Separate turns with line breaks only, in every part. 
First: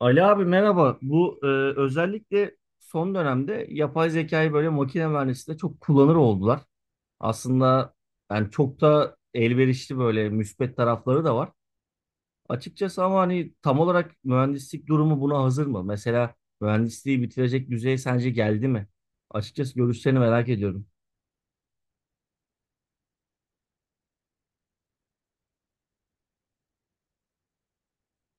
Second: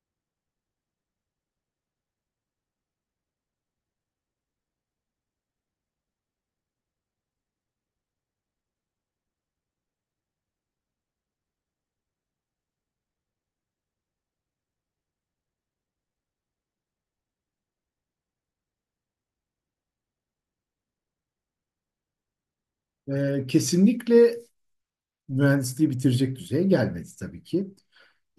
Ali abi merhaba. Özellikle son dönemde yapay zekayı böyle makine mühendisliğinde çok kullanır oldular. Aslında çok da elverişli böyle müspet tarafları da var. Açıkçası ama hani tam olarak mühendislik durumu buna hazır mı? Mesela mühendisliği bitirecek düzeye sence geldi mi? Açıkçası görüşlerini merak ediyorum.
Kesinlikle mühendisliği bitirecek düzeye gelmedi tabii ki.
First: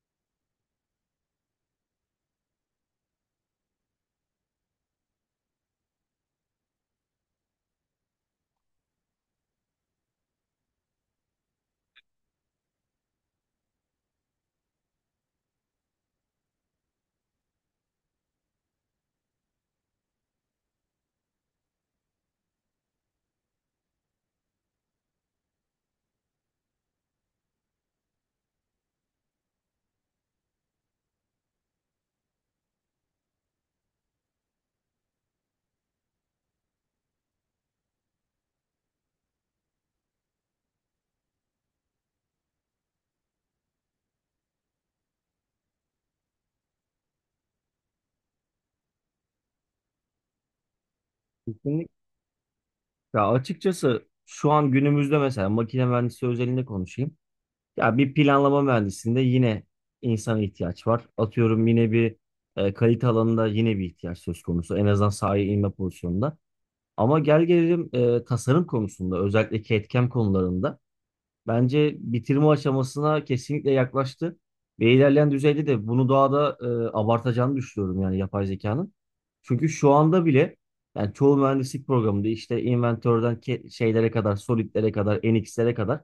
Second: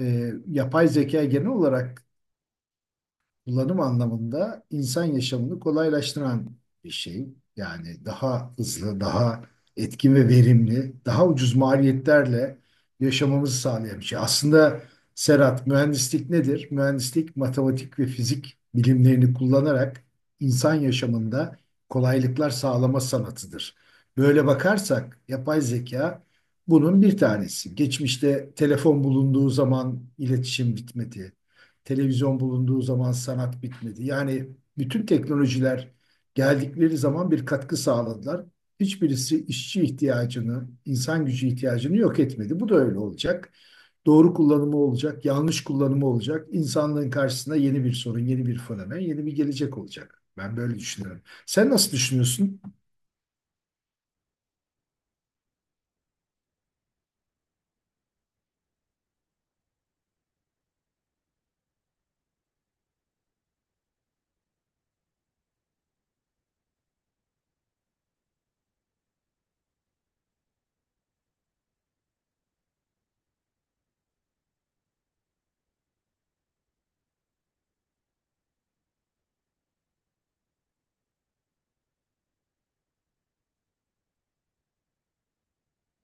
Yapay zeka genel olarak kullanım anlamında insan yaşamını kolaylaştıran bir şey. Yani daha hızlı, daha etkin ve verimli, daha ucuz maliyetlerle yaşamamızı sağlayan bir şey. Aslında Serhat, mühendislik nedir? Mühendislik matematik ve fizik bilimlerini kullanarak insan yaşamında kolaylıklar sağlama sanatıdır. Böyle bakarsak yapay zeka bunun bir tanesi. Geçmişte telefon bulunduğu zaman iletişim bitmedi. Televizyon bulunduğu zaman sanat bitmedi. Yani bütün teknolojiler geldikleri zaman bir katkı sağladılar. Hiçbirisi işçi ihtiyacını, insan gücü ihtiyacını yok etmedi. Bu da öyle olacak. Doğru kullanımı olacak, yanlış kullanımı olacak. İnsanlığın karşısına yeni bir sorun, yeni bir fenomen, yeni bir gelecek olacak. Ben böyle düşünüyorum. Sen nasıl
Kesinlikle.
düşünüyorsun?
Ya açıkçası şu an günümüzde mesela makine mühendisliği özelinde konuşayım. Ya bir planlama mühendisinde yine insana ihtiyaç var. Atıyorum yine bir kalite alanında yine bir ihtiyaç söz konusu. En azından sahaya inme pozisyonunda. Ama gel gelelim tasarım konusunda özellikle CAD/CAM konularında bence bitirme aşamasına kesinlikle yaklaştı. Ve ilerleyen düzeyde de bunu daha da abartacağını düşünüyorum yani yapay zekanın. Çünkü şu anda bile yani çoğu mühendislik programında işte inventörden şeylere kadar, solidlere kadar, NX'lere kadar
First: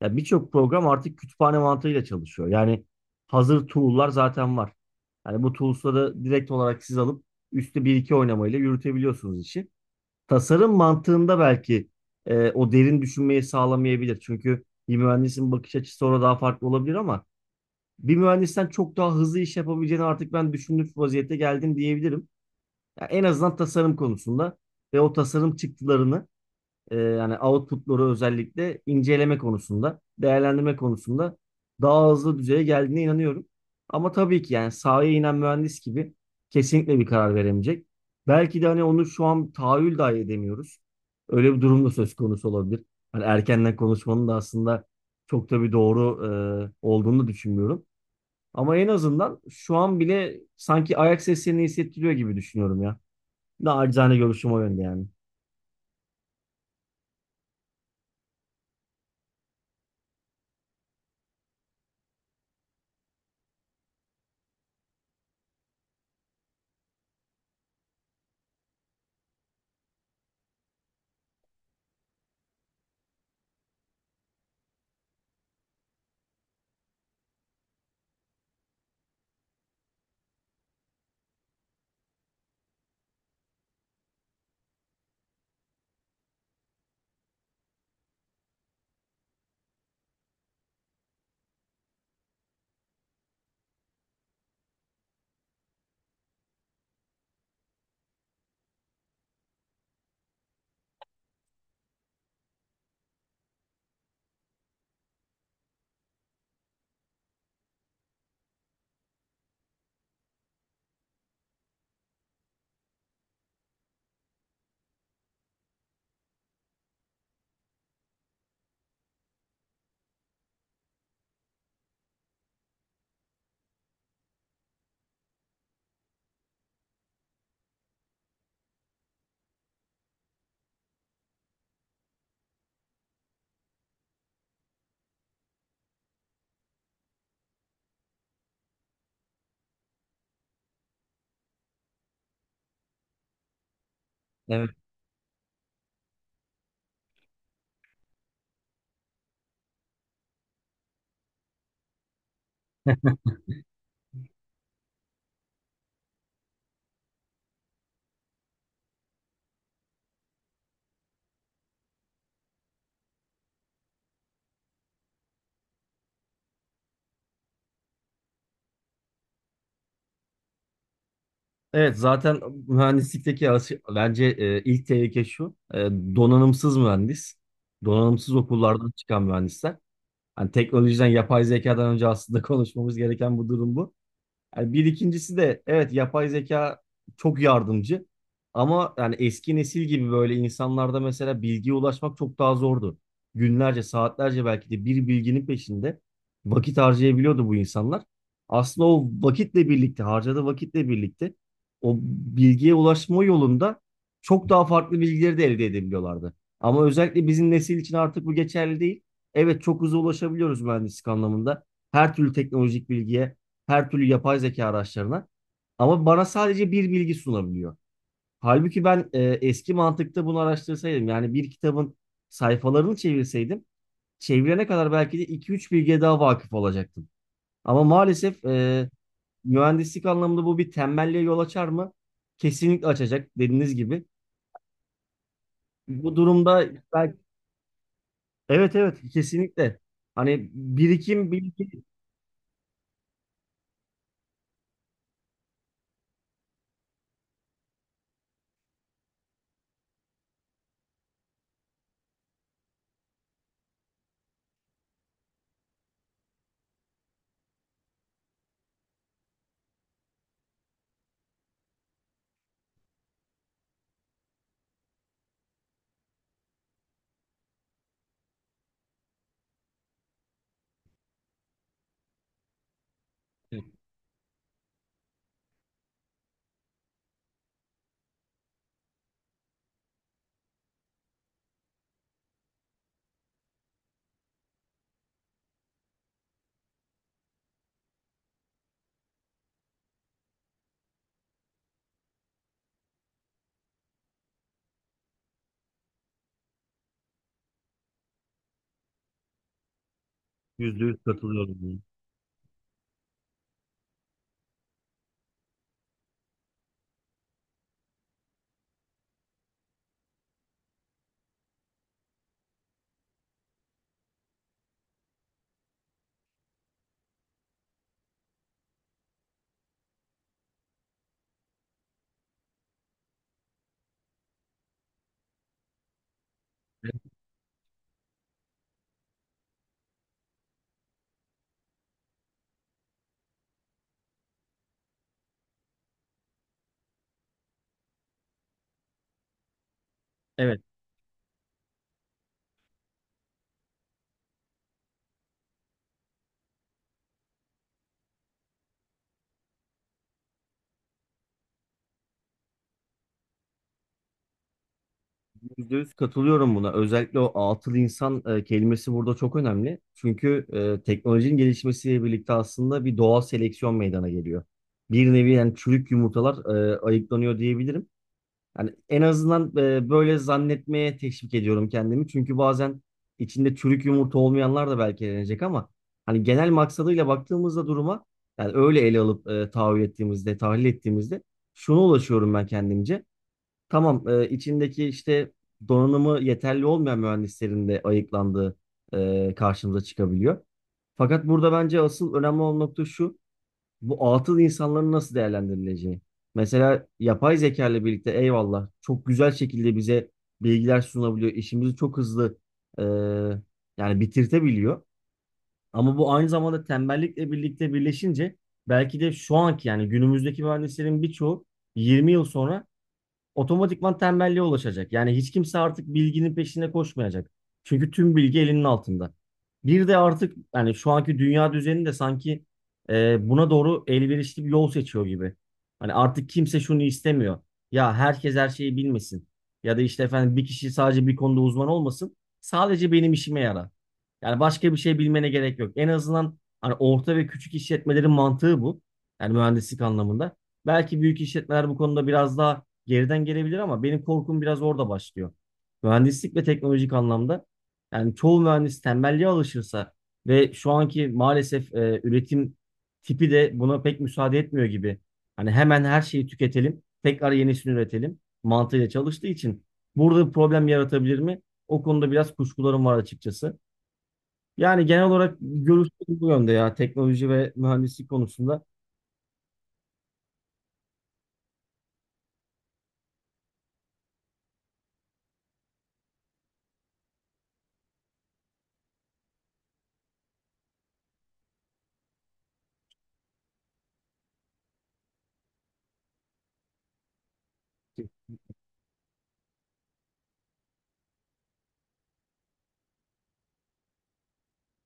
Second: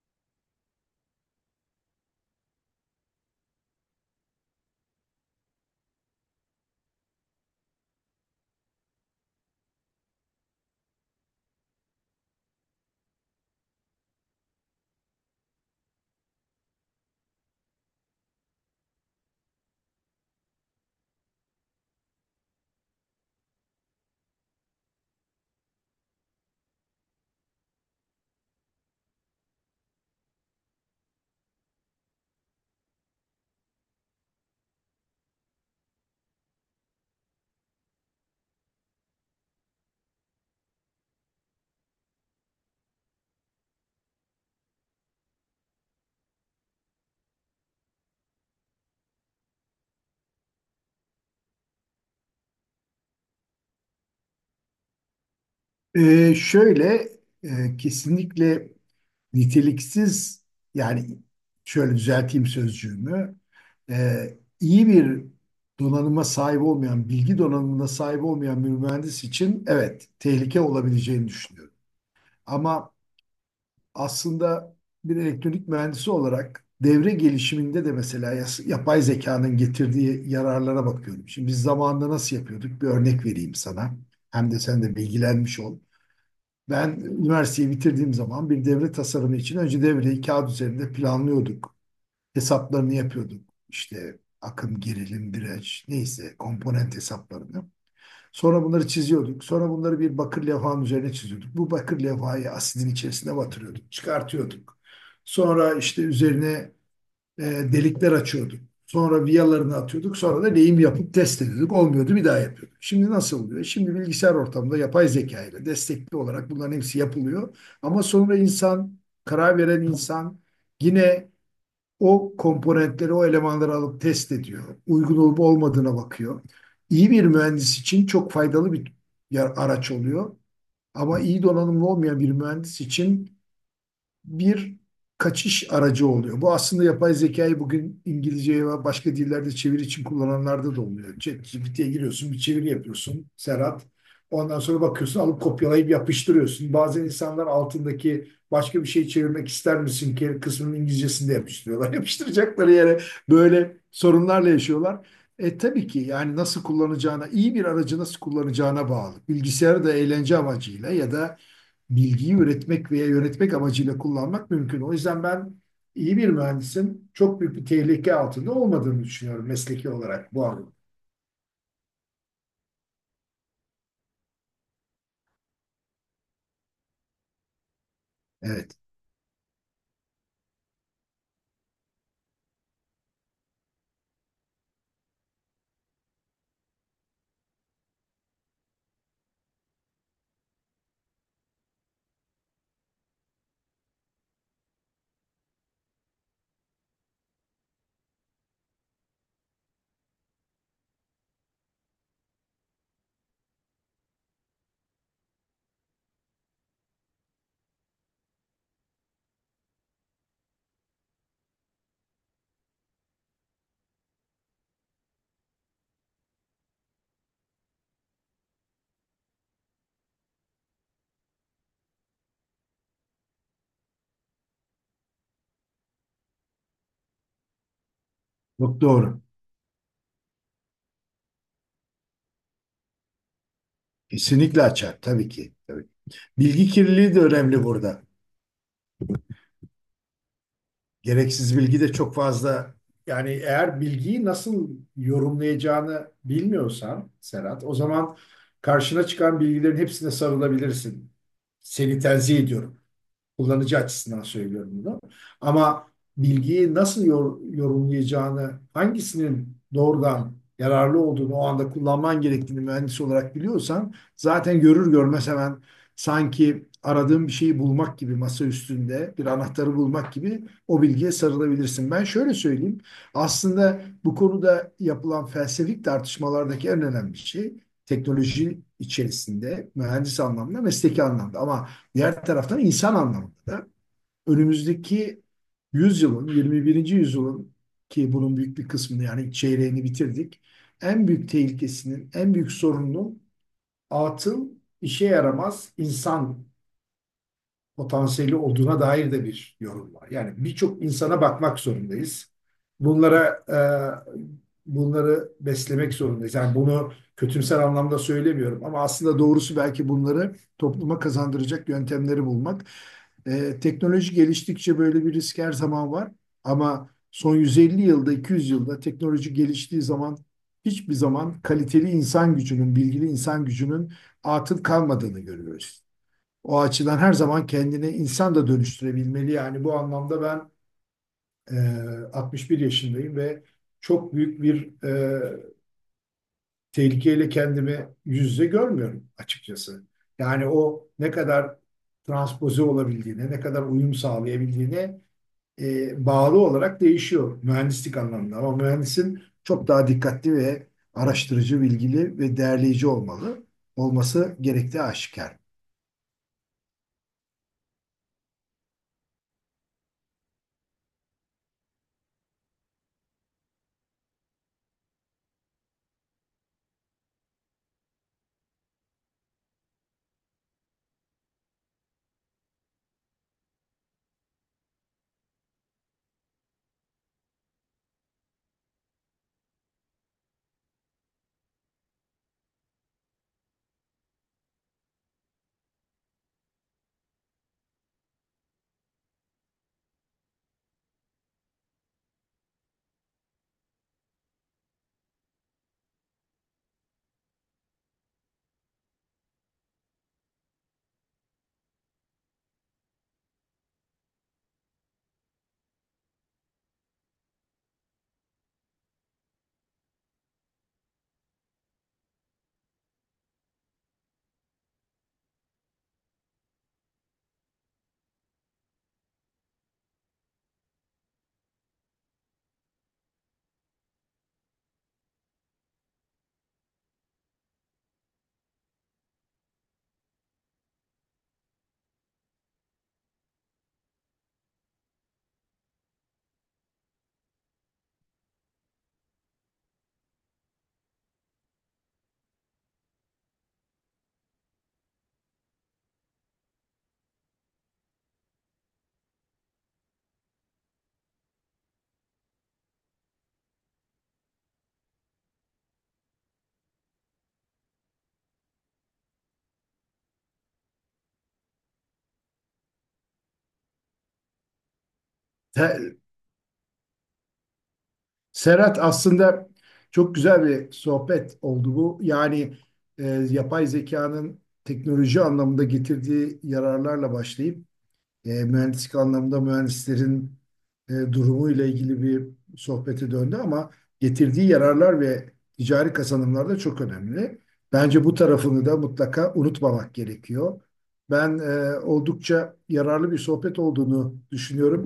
ya birçok program artık kütüphane mantığıyla çalışıyor. Yani hazır tool'lar zaten var. Yani bu tools'ları direkt olarak siz alıp üstü bir iki oynamayla yürütebiliyorsunuz işi. Tasarım mantığında belki o derin düşünmeyi sağlamayabilir. Çünkü bir mühendisin bakış açısı orada daha farklı olabilir ama bir mühendisten çok daha hızlı iş yapabileceğini artık ben düşündüğüm vaziyette geldim diyebilirim. Ya en azından tasarım konusunda ve o tasarım çıktılarını yani output'ları özellikle inceleme konusunda, değerlendirme konusunda daha hızlı düzeye geldiğine inanıyorum. Ama tabii ki yani sahaya inen mühendis gibi kesinlikle bir karar veremeyecek. Belki de hani onu şu an tahayyül dahi edemiyoruz. Öyle bir durum da söz konusu olabilir. Hani erkenden konuşmanın da aslında çok da bir doğru olduğunu düşünmüyorum. Ama en azından şu an bile sanki ayak seslerini hissettiriyor gibi düşünüyorum ya. Nacizane görüşüm o yönde yani.
Ee, şöyle Kesinlikle niteliksiz yani şöyle düzelteyim sözcüğümü. İyi bir donanıma sahip olmayan bilgi donanımına sahip olmayan bir mühendis için evet tehlike olabileceğini düşünüyorum. Ama aslında bir elektronik mühendisi olarak devre gelişiminde de mesela yapay zekanın getirdiği yararlara bakıyorum. Şimdi biz zamanında nasıl yapıyorduk? Bir örnek vereyim sana. Hem de sen de bilgilenmiş ol. Ben üniversiteyi bitirdiğim zaman bir devre tasarımı için önce devreyi kağıt üzerinde planlıyorduk. Hesaplarını yapıyorduk. İşte akım, gerilim, direnç, neyse komponent hesaplarını. Sonra bunları çiziyorduk. Sonra bunları bir bakır levhanın üzerine çiziyorduk. Bu bakır levhayı asidin içerisine batırıyorduk, çıkartıyorduk. Sonra işte üzerine delikler açıyorduk. Sonra viyalarını atıyorduk. Sonra da lehim yapıp test ediyorduk. Olmuyordu bir daha yapıyorduk. Şimdi nasıl oluyor? Şimdi bilgisayar ortamında yapay zeka ile destekli olarak bunların hepsi yapılıyor. Ama sonra insan, karar veren insan yine o komponentleri, o elemanları alıp test ediyor. Uygun olup olmadığına bakıyor. İyi bir mühendis için çok faydalı bir araç oluyor. Ama iyi donanımlı olmayan bir mühendis için bir kaçış aracı oluyor. Bu aslında yapay zekayı bugün İngilizceye ve başka dillerde çeviri için kullananlarda da oluyor. ChatGPT'ye giriyorsun, bir çeviri yapıyorsun Serhat. Ondan
Evet.
sonra bakıyorsun alıp kopyalayıp yapıştırıyorsun. Bazen insanlar altındaki başka bir şey çevirmek ister misin ki kısmının İngilizcesinde yapıştırıyorlar. Yapıştıracakları yere böyle sorunlarla yaşıyorlar. E tabii ki yani nasıl kullanacağına, iyi bir aracı nasıl kullanacağına bağlı. Bilgisayarı da eğlence amacıyla ya da bilgiyi üretmek veya yönetmek amacıyla kullanmak mümkün. O yüzden ben iyi bir mühendisin çok büyük bir tehlike altında olmadığını düşünüyorum mesleki olarak bu anlamda.
Evet zaten mühendislikteki bence ilk tehlike şu. Donanımsız mühendis. Donanımsız
Evet,
okullardan çıkan mühendisler. Hani teknolojiden, yapay zekadan önce aslında konuşmamız gereken bu durum bu. Yani bir ikincisi de evet yapay zeka çok yardımcı ama yani eski nesil gibi böyle insanlarda mesela bilgiye ulaşmak çok daha zordu. Günlerce, saatlerce belki de bir bilginin peşinde vakit harcayabiliyordu bu insanlar. Aslında o vakitle birlikte, harcadığı vakitle birlikte o bilgiye ulaşma yolunda çok daha farklı bilgileri de elde edebiliyorlardı. Ama özellikle bizim nesil için artık bu geçerli değil. Evet çok hızlı ulaşabiliyoruz mühendislik anlamında. Her türlü teknolojik bilgiye her türlü yapay zeka araçlarına. Ama bana sadece bir bilgi sunabiliyor. Halbuki ben eski mantıkta bunu araştırsaydım yani bir kitabın sayfalarını çevirseydim çevirene kadar belki de iki üç bilgiye daha vakıf olacaktım. Ama maalesef
çok
e,
doğru.
mühendislik anlamında bu bir tembelliğe yol açar mı? Kesinlikle açacak dediğiniz gibi.
Kesinlikle açar tabii ki. Tabii ki.
Bu durumda
Bilgi kirliliği
belki,
de önemli burada.
evet evet kesinlikle. Hani birikim
Gereksiz bilgi
bilgi
de çok fazla. Yani eğer bilgiyi nasıl yorumlayacağını bilmiyorsan Serhat, o zaman karşına çıkan bilgilerin hepsine sarılabilirsin. Seni tenzih ediyorum, kullanıcı açısından söylüyorum bunu. Ama bilgiyi nasıl yorumlayacağını, hangisinin doğrudan yararlı olduğunu, o anda kullanman gerektiğini mühendis olarak biliyorsan zaten görür görmez hemen sanki aradığın bir şeyi bulmak gibi masa üstünde bir anahtarı bulmak gibi o bilgiye sarılabilirsin. Ben şöyle söyleyeyim. Aslında bu konuda yapılan felsefik tartışmalardaki en önemli şey teknoloji içerisinde mühendis anlamda, mesleki anlamda ama diğer taraftan insan anlamında da önümüzdeki yüzyılın, 21. yüzyılın ki bunun büyük bir kısmını yani çeyreğini bitirdik. En büyük tehlikesinin, en büyük sorununun atıl, işe yaramaz insan potansiyeli olduğuna dair de bir yorum var. Yani birçok
yüzde yüz
insana bakmak
katılıyorum.
zorundayız. Bunlara bunları beslemek zorundayız. Yani bunu kötümser anlamda söylemiyorum ama aslında doğrusu belki bunları topluma kazandıracak yöntemleri bulmak. E, teknoloji geliştikçe böyle bir risk her zaman var ama son 150 yılda, 200 yılda teknoloji geliştiği zaman hiçbir zaman kaliteli insan gücünün, bilgili insan gücünün atıl kalmadığını görüyoruz. O açıdan her zaman kendini insan da dönüştürebilmeli. Yani bu anlamda ben e, 61 yaşındayım ve çok büyük bir tehlikeyle kendimi yüz yüze görmüyorum açıkçası. Yani
Evet.
o ne kadar transpoze olabildiğine, ne kadar uyum sağlayabildiğine bağlı olarak değişiyor mühendislik anlamında. Ama mühendisin çok daha dikkatli ve araştırıcı, bilgili ve değerleyici olmalı. Olması gerektiği aşikar.
%100 katılıyorum buna. Özellikle o atıl insan kelimesi burada çok önemli. Çünkü teknolojinin gelişmesiyle birlikte aslında bir doğal seleksiyon meydana geliyor. Bir nevi yani çürük yumurtalar ayıklanıyor diyebilirim. Yani en azından böyle zannetmeye teşvik ediyorum kendimi. Çünkü bazen içinde çürük yumurta olmayanlar da belki elenecek ama hani genel maksadıyla baktığımızda duruma yani öyle ele alıp tahayyül ettiğimizde, tahlil ettiğimizde şuna ulaşıyorum ben kendimce. Tamam, içindeki işte donanımı yeterli olmayan mühendislerin de ayıklandığı karşımıza çıkabiliyor. Fakat burada bence asıl önemli olan nokta şu, bu atıl insanların nasıl değerlendirileceği. Mesela yapay zeka ile birlikte eyvallah çok güzel şekilde bize bilgiler sunabiliyor. İşimizi çok hızlı e, yani bitirtebiliyor. Ama bu aynı zamanda tembellikle birlikte birleşince belki de şu anki yani günümüzdeki mühendislerin birçoğu 20 yıl sonra otomatikman tembelliğe ulaşacak. Yani hiç kimse artık bilginin peşinde koşmayacak. Çünkü tüm bilgi elinin altında. Bir de artık yani şu anki dünya düzeni de sanki buna doğru elverişli bir yol seçiyor gibi. Hani artık kimse şunu istemiyor. Ya herkes her şeyi bilmesin. Ya da işte efendim bir kişi sadece bir konuda uzman olmasın. Sadece benim işime yarar. Yani başka bir şey bilmene gerek yok. En azından hani orta ve küçük işletmelerin mantığı bu. Yani mühendislik anlamında. Belki büyük işletmeler bu konuda biraz daha geriden gelebilir ama benim korkum biraz orada başlıyor. Mühendislik ve teknolojik anlamda yani çoğu mühendis tembelliğe alışırsa ve şu anki maalesef üretim tipi de buna pek müsaade etmiyor gibi. Hani hemen her şeyi tüketelim, tekrar yenisini üretelim mantığıyla çalıştığı için burada bir problem yaratabilir mi? O konuda biraz kuşkularım var açıkçası. Yani genel olarak görüşüm
Te-
bu yönde ya teknoloji ve mühendislik konusunda.
Serhat, aslında çok güzel bir sohbet oldu bu. Yani e, yapay zekanın teknoloji anlamında getirdiği yararlarla başlayıp mühendislik anlamında mühendislerin durumu ile ilgili bir sohbete döndü ama getirdiği yararlar ve ticari kazanımlar da çok önemli. Bence bu tarafını da mutlaka unutmamak gerekiyor. Ben oldukça yararlı bir sohbet olduğunu düşünüyorum.